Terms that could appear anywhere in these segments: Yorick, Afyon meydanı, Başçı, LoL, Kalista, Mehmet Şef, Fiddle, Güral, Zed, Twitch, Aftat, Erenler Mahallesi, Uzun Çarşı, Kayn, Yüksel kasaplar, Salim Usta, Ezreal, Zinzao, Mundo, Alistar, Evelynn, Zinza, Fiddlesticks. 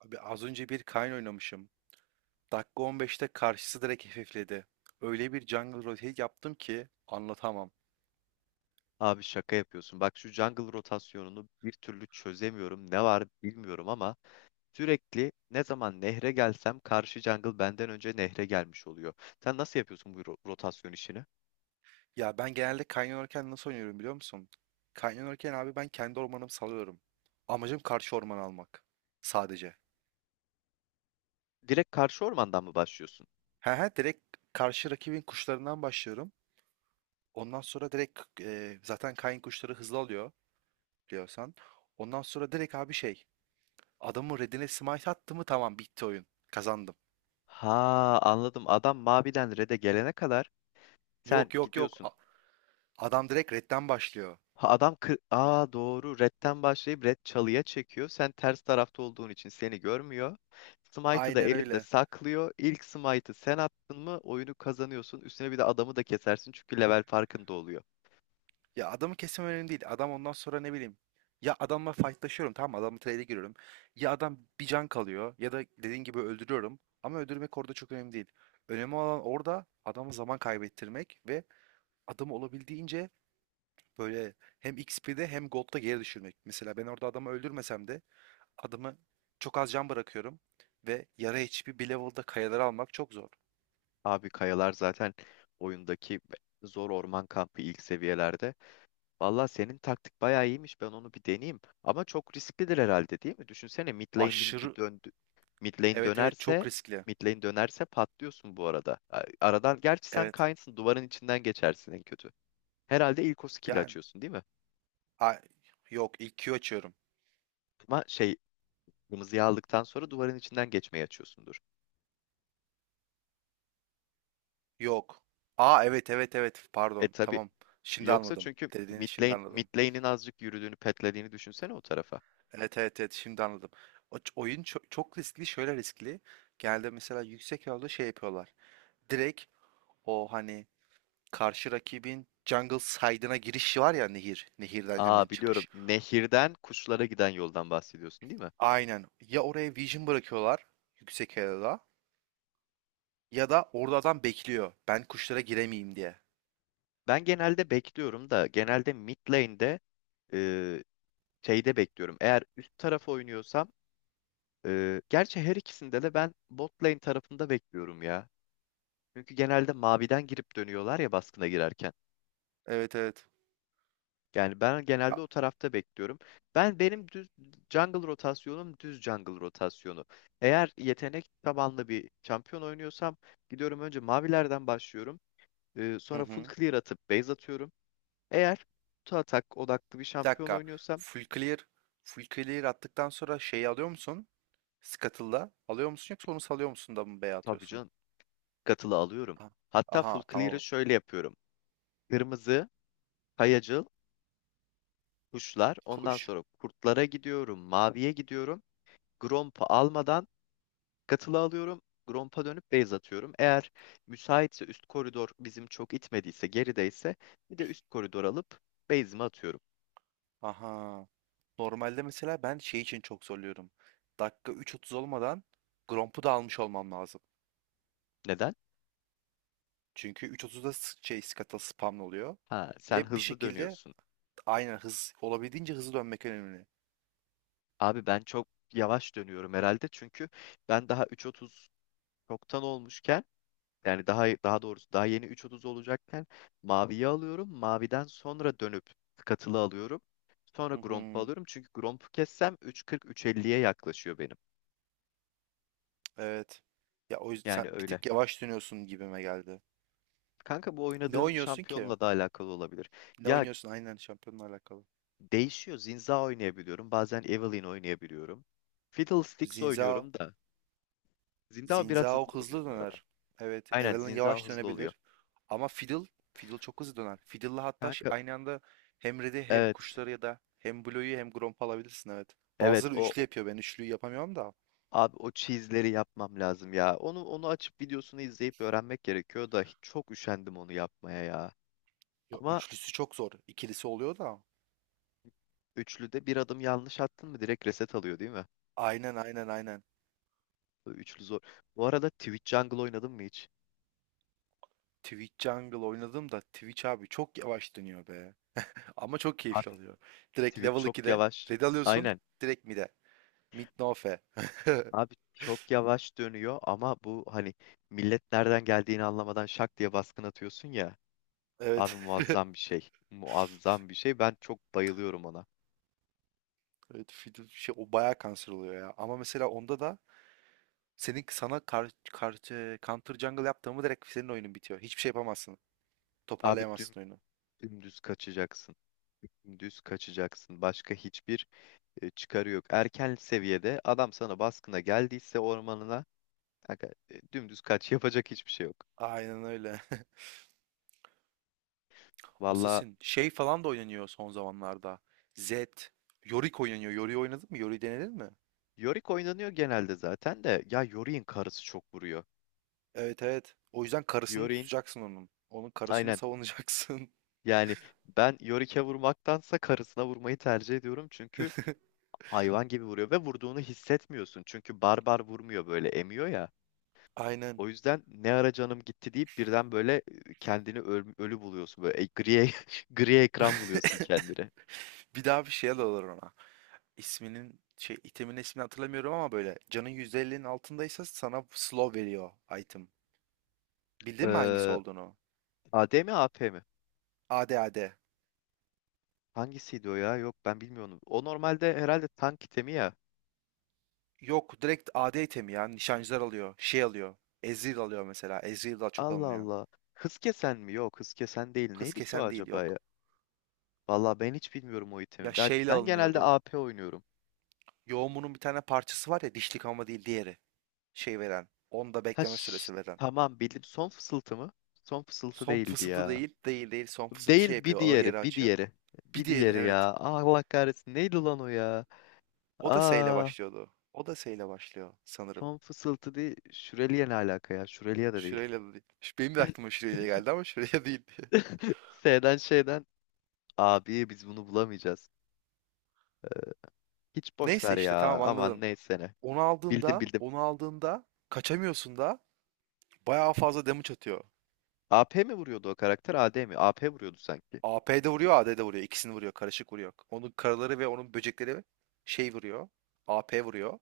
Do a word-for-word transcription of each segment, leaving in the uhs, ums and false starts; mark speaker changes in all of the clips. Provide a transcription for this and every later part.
Speaker 1: Abi az önce bir Kayn oynamışım. Dakika on beşte karşısı direkt hafifledi. Öyle bir jungle rotate yaptım ki anlatamam.
Speaker 2: Abi şaka yapıyorsun. Bak şu jungle rotasyonunu bir türlü çözemiyorum. Ne var bilmiyorum ama sürekli ne zaman nehre gelsem karşı jungle benden önce nehre gelmiş oluyor. Sen nasıl yapıyorsun bu ro- rotasyon işini?
Speaker 1: Ya ben genelde Kayn oynarken nasıl oynuyorum biliyor musun? Kayn oynarken abi ben kendi ormanımı salıyorum. Amacım karşı orman almak. Sadece.
Speaker 2: Direkt karşı ormandan mı başlıyorsun?
Speaker 1: He he direkt karşı rakibin kuşlarından başlıyorum. Ondan sonra direkt e, zaten Kayn kuşları hızlı alıyor biliyorsan. Ondan sonra direkt abi şey adamın redine smite attı mı tamam bitti oyun. Kazandım.
Speaker 2: Ha, anladım. Adam maviden red'e gelene kadar sen
Speaker 1: Yok yok yok.
Speaker 2: gidiyorsun.
Speaker 1: A- Adam direkt redden başlıyor.
Speaker 2: Ha, adam kır... Aa, doğru. Red'den başlayıp Red çalıya çekiyor. Sen ters tarafta olduğun için seni görmüyor. Smite'ı da
Speaker 1: Aynen
Speaker 2: elinde
Speaker 1: öyle.
Speaker 2: saklıyor. İlk Smite'ı sen attın mı oyunu kazanıyorsun. Üstüne bir de adamı da kesersin çünkü level farkında oluyor.
Speaker 1: Ya adamı kesmem önemli değil. Adam ondan sonra ne bileyim. Ya adamla fightlaşıyorum, tamam mı? Adamla trade'e giriyorum. Ya adam bir can kalıyor ya da dediğin gibi öldürüyorum. Ama öldürmek orada çok önemli değil. Önemli olan orada adama zaman kaybettirmek ve adamı olabildiğince böyle hem X P'de hem Gold'da geri düşürmek. Mesela ben orada adamı öldürmesem de adamı çok az can bırakıyorum ve yarı H P bir level'da kayaları almak çok zor.
Speaker 2: Abi kayalar zaten oyundaki zor orman kampı ilk seviyelerde. Valla senin taktik bayağı iyiymiş. Ben onu bir deneyeyim. Ama çok risklidir herhalde değil mi? Düşünsene mid lane bir, bir
Speaker 1: Aşırı,
Speaker 2: döndü. Mid lane
Speaker 1: evet evet
Speaker 2: dönerse
Speaker 1: çok riskli.
Speaker 2: mid lane dönerse patlıyorsun bu arada. A- Aradan gerçi sen
Speaker 1: Evet.
Speaker 2: Kaynsın, duvarın içinden geçersin en kötü. Herhalde ilk o skill'i
Speaker 1: Yani
Speaker 2: açıyorsun değil mi?
Speaker 1: a- yok ilk Q açıyorum.
Speaker 2: Ama şey, kırmızıyı aldıktan sonra duvarın içinden geçmeyi açıyorsundur.
Speaker 1: Yok. Aa evet evet evet,
Speaker 2: E
Speaker 1: pardon.
Speaker 2: tabi.
Speaker 1: Tamam. Şimdi
Speaker 2: Yoksa
Speaker 1: anladım.
Speaker 2: çünkü
Speaker 1: Dediğini
Speaker 2: mid
Speaker 1: şimdi
Speaker 2: lane, mid
Speaker 1: anladım.
Speaker 2: lane'in azıcık yürüdüğünü petlediğini düşünsene o tarafa.
Speaker 1: Evet evet evet, şimdi anladım. O, ç- oyun çok, çok riskli, şöyle riskli. Genelde mesela yüksek level'da şey yapıyorlar. Direkt o, hani karşı rakibin jungle side'ına giriş var ya, nehir. Nehirden hemen
Speaker 2: Aa, biliyorum.
Speaker 1: çıkış.
Speaker 2: Nehirden kuşlara giden yoldan bahsediyorsun değil mi?
Speaker 1: Aynen. Ya oraya vision bırakıyorlar yüksek level'da, ya da orada adam bekliyor. Ben kuşlara giremeyeyim diye.
Speaker 2: Ben genelde bekliyorum da genelde mid lane'de, e, şeyde bekliyorum. Eğer üst tarafı oynuyorsam, e, gerçi her ikisinde de ben bot lane tarafında bekliyorum ya. Çünkü genelde maviden girip dönüyorlar ya baskına girerken.
Speaker 1: Evet evet.
Speaker 2: Yani ben genelde
Speaker 1: Ya.
Speaker 2: o tarafta bekliyorum. Ben benim düz jungle rotasyonum düz jungle rotasyonu. Eğer yetenek tabanlı bir şampiyon oynuyorsam gidiyorum, önce mavilerden başlıyorum. E,
Speaker 1: Hı
Speaker 2: sonra full
Speaker 1: hı.
Speaker 2: clear atıp base atıyorum. Eğer kutu atak odaklı bir
Speaker 1: Bir
Speaker 2: şampiyon
Speaker 1: dakika.
Speaker 2: oynuyorsam,
Speaker 1: Full clear, full clear attıktan sonra şeyi alıyor musun? Scuttle'da alıyor musun, yoksa onu salıyor musun da mı B'ye
Speaker 2: tabii
Speaker 1: atıyorsun?
Speaker 2: canım, katılı alıyorum.
Speaker 1: Aha,
Speaker 2: Hatta
Speaker 1: aha,
Speaker 2: full clear'ı
Speaker 1: tamam.
Speaker 2: şöyle yapıyorum. Kırmızı, kayacıl, kuşlar. Ondan
Speaker 1: Kuş.
Speaker 2: sonra kurtlara gidiyorum. Maviye gidiyorum. Grompa almadan katılı alıyorum. Grompa dönüp base atıyorum. Eğer müsaitse, üst koridor bizim çok itmediyse, gerideyse, bir de üst koridor alıp base'imi atıyorum.
Speaker 1: Aha. Normalde mesela ben şey için çok zorluyorum. Dakika üç otuz olmadan Gromp'u da almış olmam lazım.
Speaker 2: Neden?
Speaker 1: Çünkü üç otuzda s- şey Scuttle spamlı oluyor.
Speaker 2: Ha, sen
Speaker 1: Ve bir
Speaker 2: hızlı
Speaker 1: şekilde
Speaker 2: dönüyorsun.
Speaker 1: aynı hız, olabildiğince hızlı dönmek önemli.
Speaker 2: Abi ben çok yavaş dönüyorum herhalde çünkü ben daha üç otuz çoktan olmuşken. Yani daha daha doğrusu daha yeni üç otuz olacakken maviyi alıyorum. Maviden sonra dönüp katılı alıyorum. Sonra
Speaker 1: Hı
Speaker 2: Gromp'u
Speaker 1: hı,
Speaker 2: alıyorum. Çünkü Gromp'u kessem üç kırk üç elliye yaklaşıyor benim.
Speaker 1: evet. Ya o yüzden
Speaker 2: Yani
Speaker 1: sen bir
Speaker 2: öyle.
Speaker 1: tık yavaş dönüyorsun gibime geldi.
Speaker 2: Kanka bu
Speaker 1: Ne
Speaker 2: oynadığım
Speaker 1: oynuyorsun ki?
Speaker 2: şampiyonla da alakalı olabilir.
Speaker 1: Ne
Speaker 2: Ya,
Speaker 1: oynuyorsun? Aynen, şampiyonla alakalı.
Speaker 2: değişiyor. Zinza oynayabiliyorum. Bazen Evelynn oynayabiliyorum. Fiddlesticks
Speaker 1: Zinzao.
Speaker 2: oynuyorum da. Zinza biraz
Speaker 1: Zinzao
Speaker 2: hızlı oluyor
Speaker 1: hızlı
Speaker 2: bu arada.
Speaker 1: döner. Evet.
Speaker 2: Aynen,
Speaker 1: Evelynn
Speaker 2: Zinza
Speaker 1: yavaş
Speaker 2: hızlı oluyor.
Speaker 1: dönebilir. Ama Fiddle. Fiddle çok hızlı döner. Fiddle'la hatta ş-
Speaker 2: Kanka
Speaker 1: aynı anda hem Red'i hem
Speaker 2: evet.
Speaker 1: kuşları ya da hem Blue'yu hem Gromp'u alabilirsin, evet.
Speaker 2: Evet,
Speaker 1: Bazıları
Speaker 2: o
Speaker 1: üçlü yapıyor. Ben üçlüyü yapamıyorum da.
Speaker 2: abi o cheese'leri yapmam lazım ya. Onu onu açıp videosunu izleyip öğrenmek gerekiyor da hiç- çok üşendim onu yapmaya ya.
Speaker 1: Ya,
Speaker 2: Ama
Speaker 1: üçlüsü çok zor. İkilisi oluyor da.
Speaker 2: üçlüde bir adım yanlış attın mı direkt reset alıyor değil mi?
Speaker 1: Aynen aynen aynen.
Speaker 2: Bu üçlü zor. Bu arada Twitch Jungle oynadın mı hiç?
Speaker 1: Twitch Jungle oynadım da Twitch abi çok yavaş dönüyor be. Ama çok keyifli
Speaker 2: Abi
Speaker 1: oluyor. Direkt
Speaker 2: Twitch
Speaker 1: level
Speaker 2: çok
Speaker 1: ikide
Speaker 2: yavaş.
Speaker 1: red alıyorsun.
Speaker 2: Aynen.
Speaker 1: Direkt mid'e. Mid no fe.
Speaker 2: Abi çok yavaş dönüyor ama bu hani millet nereden geldiğini anlamadan şak diye baskın atıyorsun ya. Abi
Speaker 1: Evet.
Speaker 2: muazzam bir şey. Muazzam bir şey. Ben çok bayılıyorum ona.
Speaker 1: Evet, fidu şey o bayağı kanser oluyor ya. Ama mesela onda da senin, sana kar, kar, e, counter jungle yaptığımı direkt senin oyunun bitiyor. Hiçbir şey yapamazsın.
Speaker 2: Abi dün
Speaker 1: Toparlayamazsın oyunu.
Speaker 2: dümdüz kaçacaksın. Dümdüz kaçacaksın. Başka hiçbir, e, çıkarı yok. Erken seviyede adam sana baskına geldiyse ormanına, aga, e, dümdüz kaç, yapacak hiçbir şey yok.
Speaker 1: Aynen öyle.
Speaker 2: Valla
Speaker 1: Assassin şey falan da oynanıyor son zamanlarda. Zed, Yorick oynanıyor. Yorick'i oynadın mı? Yorick'i denedin mi?
Speaker 2: Yorick oynanıyor genelde zaten de ya Yorick'in karısı çok vuruyor.
Speaker 1: Evet evet. O yüzden karısını
Speaker 2: Yorick'in,
Speaker 1: tutacaksın onun. Onun karısını
Speaker 2: aynen,
Speaker 1: savunacaksın.
Speaker 2: yani ben Yorick'e vurmaktansa karısına vurmayı tercih ediyorum çünkü hayvan gibi vuruyor ve vurduğunu hissetmiyorsun. Çünkü barbar vurmuyor, böyle emiyor ya.
Speaker 1: Aynen.
Speaker 2: O yüzden ne ara canım gitti deyip birden böyle kendini öl- ölü buluyorsun. Böyle e- gri, gri ekran buluyorsun kendine.
Speaker 1: Bir daha bir şey alırlar ona. İsminin şey, itemin ismini hatırlamıyorum ama böyle canın yüzde ellinin altındaysa sana slow veriyor item. Bildin mi hangisi
Speaker 2: Ee,
Speaker 1: olduğunu?
Speaker 2: A D mi A P mi?
Speaker 1: A D A D.
Speaker 2: Hangisiydi o ya? Yok ben bilmiyorum. O normalde herhalde tank itemi ya.
Speaker 1: Yok direkt A D itemi ya. Nişancılar alıyor. Şey alıyor. Ezreal alıyor mesela. Ezreal daha çok
Speaker 2: Allah
Speaker 1: alınıyor.
Speaker 2: Allah. Hız kesen mi? Yok, hız kesen değil.
Speaker 1: Hız
Speaker 2: Neydi ki o
Speaker 1: kesen değil,
Speaker 2: acaba
Speaker 1: yok.
Speaker 2: ya? Vallahi ben hiç bilmiyorum o
Speaker 1: Ya
Speaker 2: itemi. Ben
Speaker 1: şeyle
Speaker 2: ben genelde
Speaker 1: alınıyordu.
Speaker 2: A P oynuyorum.
Speaker 1: Yoğumunun bir tane parçası var ya, dişlik ama değil, diğeri. Şey veren. Onda
Speaker 2: Ha
Speaker 1: bekleme
Speaker 2: şş,
Speaker 1: süresi veren.
Speaker 2: tamam bildim. Son fısıltı mı? Son fısıltı
Speaker 1: Son
Speaker 2: değildi
Speaker 1: fısıltı
Speaker 2: ya.
Speaker 1: değil. Değil değil. Son fısıltı şey
Speaker 2: Değil, bir
Speaker 1: yapıyor, ağır
Speaker 2: diğeri,
Speaker 1: yeri
Speaker 2: bir
Speaker 1: açıyor.
Speaker 2: diğeri.
Speaker 1: Bir
Speaker 2: Bir
Speaker 1: diğeri,
Speaker 2: diğeri
Speaker 1: evet.
Speaker 2: ya. Allah kahretsin. Neydi lan o ya?
Speaker 1: O da S ile
Speaker 2: Aa,
Speaker 1: başlıyordu. O da S ile başlıyor sanırım.
Speaker 2: Tom fısıltı değil. Şüreliye ne alaka ya? Şüreliye de değil.
Speaker 1: Şireyle de değil. Ş- Benim de aklıma Şireyle geldi ama Şireyle değil.
Speaker 2: S'den şeyden. Abi biz bunu bulamayacağız. Hiç boş
Speaker 1: Neyse
Speaker 2: ver
Speaker 1: işte,
Speaker 2: ya.
Speaker 1: tamam
Speaker 2: Aman
Speaker 1: anladın.
Speaker 2: neyse ne.
Speaker 1: Onu
Speaker 2: Bildim
Speaker 1: aldığında,
Speaker 2: bildim.
Speaker 1: onu aldığında kaçamıyorsun da bayağı fazla damage atıyor.
Speaker 2: A P mi vuruyordu o karakter? A D mi? A P vuruyordu sanki.
Speaker 1: A P de vuruyor, A D de vuruyor. İkisini vuruyor, karışık vuruyor. Onun karaları ve onun böcekleri şey vuruyor. A P vuruyor.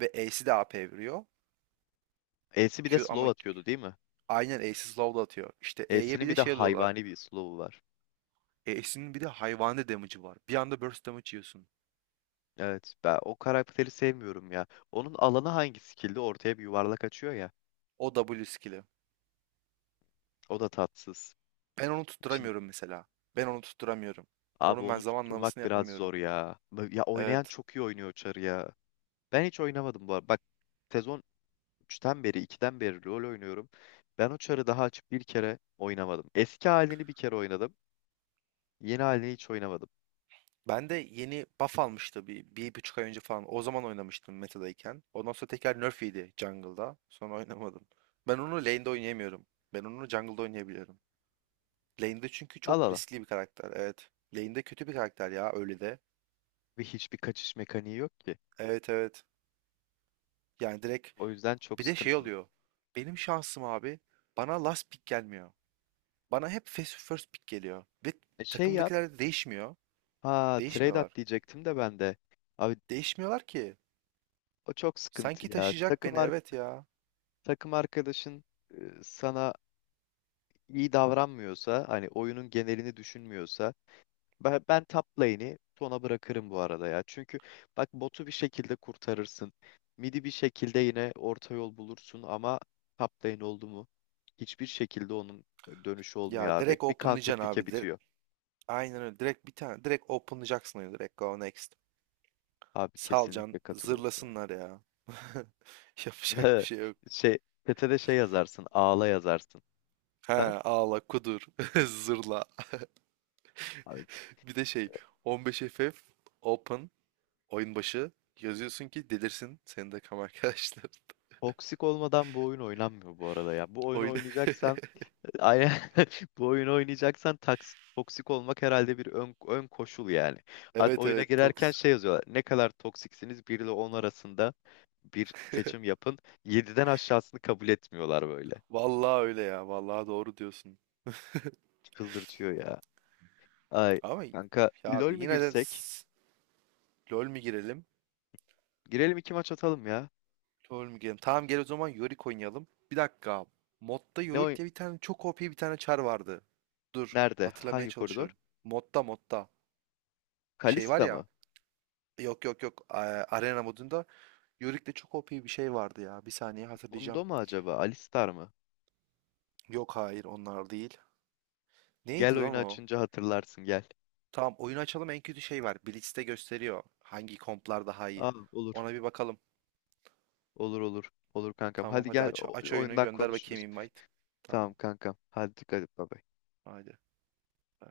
Speaker 1: Ve E'si de A P vuruyor.
Speaker 2: E'si bir de
Speaker 1: Q ama,
Speaker 2: slow atıyordu değil mi?
Speaker 1: aynen E'si slow da atıyor. İşte E'ye bir
Speaker 2: E'sinin bir
Speaker 1: de
Speaker 2: de
Speaker 1: şey alıyorlar.
Speaker 2: hayvani bir slow'u var.
Speaker 1: E'sinin bir de hayvani damage'ı var. Bir anda burst damage yiyorsun.
Speaker 2: Evet, ben o karakteri sevmiyorum ya. Onun alanı hangi skill'de? Ortaya bir yuvarlak açıyor ya.
Speaker 1: O W skill'i.
Speaker 2: O da tatsız.
Speaker 1: Ben onu
Speaker 2: İçin...
Speaker 1: tutturamıyorum mesela. Ben onu tutturamıyorum.
Speaker 2: Abi
Speaker 1: Onun ben
Speaker 2: onu
Speaker 1: zamanlamasını
Speaker 2: tutturmak biraz zor
Speaker 1: yapamıyorum.
Speaker 2: ya. Ya oynayan
Speaker 1: Evet.
Speaker 2: çok iyi oynuyor Çar'ı ya. Ben hiç oynamadım bu arada. Bak sezon üçten beri, ikiden beri LoL oynuyorum. Ben o çarı daha açıp bir kere oynamadım. Eski halini bir kere oynadım. Yeni halini hiç oynamadım.
Speaker 1: Ben de yeni buff almıştı bir, bir buçuk ay önce falan. O zaman oynamıştım metadayken. Ondan sonra tekrar nerf yedi jungle'da. Sonra oynamadım. Ben onu lane'de oynayamıyorum. Ben onu jungle'da oynayabiliyorum. Lane'de çünkü
Speaker 2: Al
Speaker 1: çok
Speaker 2: al. Al.
Speaker 1: riskli bir karakter. Evet. Lane'de kötü bir karakter ya öyle de.
Speaker 2: Ve hiçbir kaçış mekaniği yok ki.
Speaker 1: Evet evet. Yani direkt
Speaker 2: O yüzden çok
Speaker 1: bir de şey
Speaker 2: sıkıntılı.
Speaker 1: oluyor. Benim şansım abi, bana last pick gelmiyor. Bana hep first first pick geliyor. Ve
Speaker 2: E şey yap.
Speaker 1: takımdakiler de değişmiyor.
Speaker 2: Ha, trade at
Speaker 1: Değişmiyorlar.
Speaker 2: diyecektim de ben de. Abi
Speaker 1: Değişmiyorlar ki.
Speaker 2: o çok sıkıntı
Speaker 1: Sanki
Speaker 2: ya.
Speaker 1: taşıyacak
Speaker 2: Takım
Speaker 1: beni,
Speaker 2: ar-
Speaker 1: evet ya.
Speaker 2: takım arkadaşın, e, sana iyi davranmıyorsa, hani oyunun genelini düşünmüyorsa, Ben, ben top lane'i Tona bırakırım bu arada ya. Çünkü bak botu bir şekilde kurtarırsın. Midi bir şekilde yine orta yol bulursun ama top lane oldu mu hiçbir şekilde onun, e, dönüşü
Speaker 1: Ya
Speaker 2: olmuyor abi.
Speaker 1: direkt
Speaker 2: Bir counter
Speaker 1: openlayacaksın
Speaker 2: pick'e
Speaker 1: abi. Dire-
Speaker 2: bitiyor.
Speaker 1: Aynen öyle. Direkt bir tane. Direkt openlayacaksın öyle. Direkt go next.
Speaker 2: Abi
Speaker 1: Salcan
Speaker 2: kesinlikle katılıyorum ya.
Speaker 1: zırlasınlar ya. Yapacak bir şey yok.
Speaker 2: Şey, chat'e şey yazarsın, ağla yazarsın.
Speaker 1: He
Speaker 2: Ha?
Speaker 1: ağla kudur. Zırla.
Speaker 2: Abi,
Speaker 1: Bir de şey, on beş F F open oyun başı yazıyorsun ki delirsin senin de kam arkadaşlar.
Speaker 2: toksik olmadan bu oyun oynanmıyor bu arada ya. Bu oyunu
Speaker 1: Oyun
Speaker 2: oynayacaksan aynen, bu oyunu oynayacaksan taks- toksik olmak herhalde bir ön, ön koşul yani. Hadi
Speaker 1: evet
Speaker 2: oyuna
Speaker 1: evet, Tox.
Speaker 2: girerken şey yazıyorlar. Ne kadar toksiksiniz bir ile on arasında bir seçim yapın. Yediden aşağısını kabul etmiyorlar böyle.
Speaker 1: Vallahi öyle ya. Vallahi doğru diyorsun.
Speaker 2: Çıldırtıyor ya. Ay
Speaker 1: Ama ya
Speaker 2: kanka, LoL
Speaker 1: abi,
Speaker 2: mü
Speaker 1: yine de
Speaker 2: girsek?
Speaker 1: LoL mi girelim?
Speaker 2: Girelim, iki maç atalım ya.
Speaker 1: LoL mi girelim? Tamam gel o zaman Yorick oynayalım. Bir dakika. Modda
Speaker 2: Ne
Speaker 1: Yorick
Speaker 2: oyun?
Speaker 1: diye bir tane çok O P bir tane çar vardı. Dur.
Speaker 2: Nerede?
Speaker 1: Hatırlamaya
Speaker 2: Hangi koridor?
Speaker 1: çalışıyorum. Modda modda. Şey var
Speaker 2: Kalista
Speaker 1: ya.
Speaker 2: mı?
Speaker 1: Yok yok yok. a- Arena modunda Yorick'te çok O P bir şey vardı ya. Bir saniye
Speaker 2: Mundo
Speaker 1: hatırlayacağım.
Speaker 2: mu acaba? Alistar mı?
Speaker 1: Yok, hayır onlar değil.
Speaker 2: Gel,
Speaker 1: Neydi lan
Speaker 2: oyunu
Speaker 1: o?
Speaker 2: açınca hatırlarsın, gel.
Speaker 1: Tamam oyunu açalım, en kötü şey var. Blitz'te gösteriyor hangi komplar daha iyi.
Speaker 2: Aa, olur.
Speaker 1: Ona bir bakalım.
Speaker 2: Olur olur. Olur kankam.
Speaker 1: Tamam
Speaker 2: Hadi
Speaker 1: hadi,
Speaker 2: gel,
Speaker 1: aç
Speaker 2: o-
Speaker 1: aç oyunu,
Speaker 2: oyundan
Speaker 1: gönder
Speaker 2: konuşuruz.
Speaker 1: bakayım invite.
Speaker 2: Tamam
Speaker 1: Tamam
Speaker 2: kankam. Hadi dikkat et baba.
Speaker 1: hadi. Ee,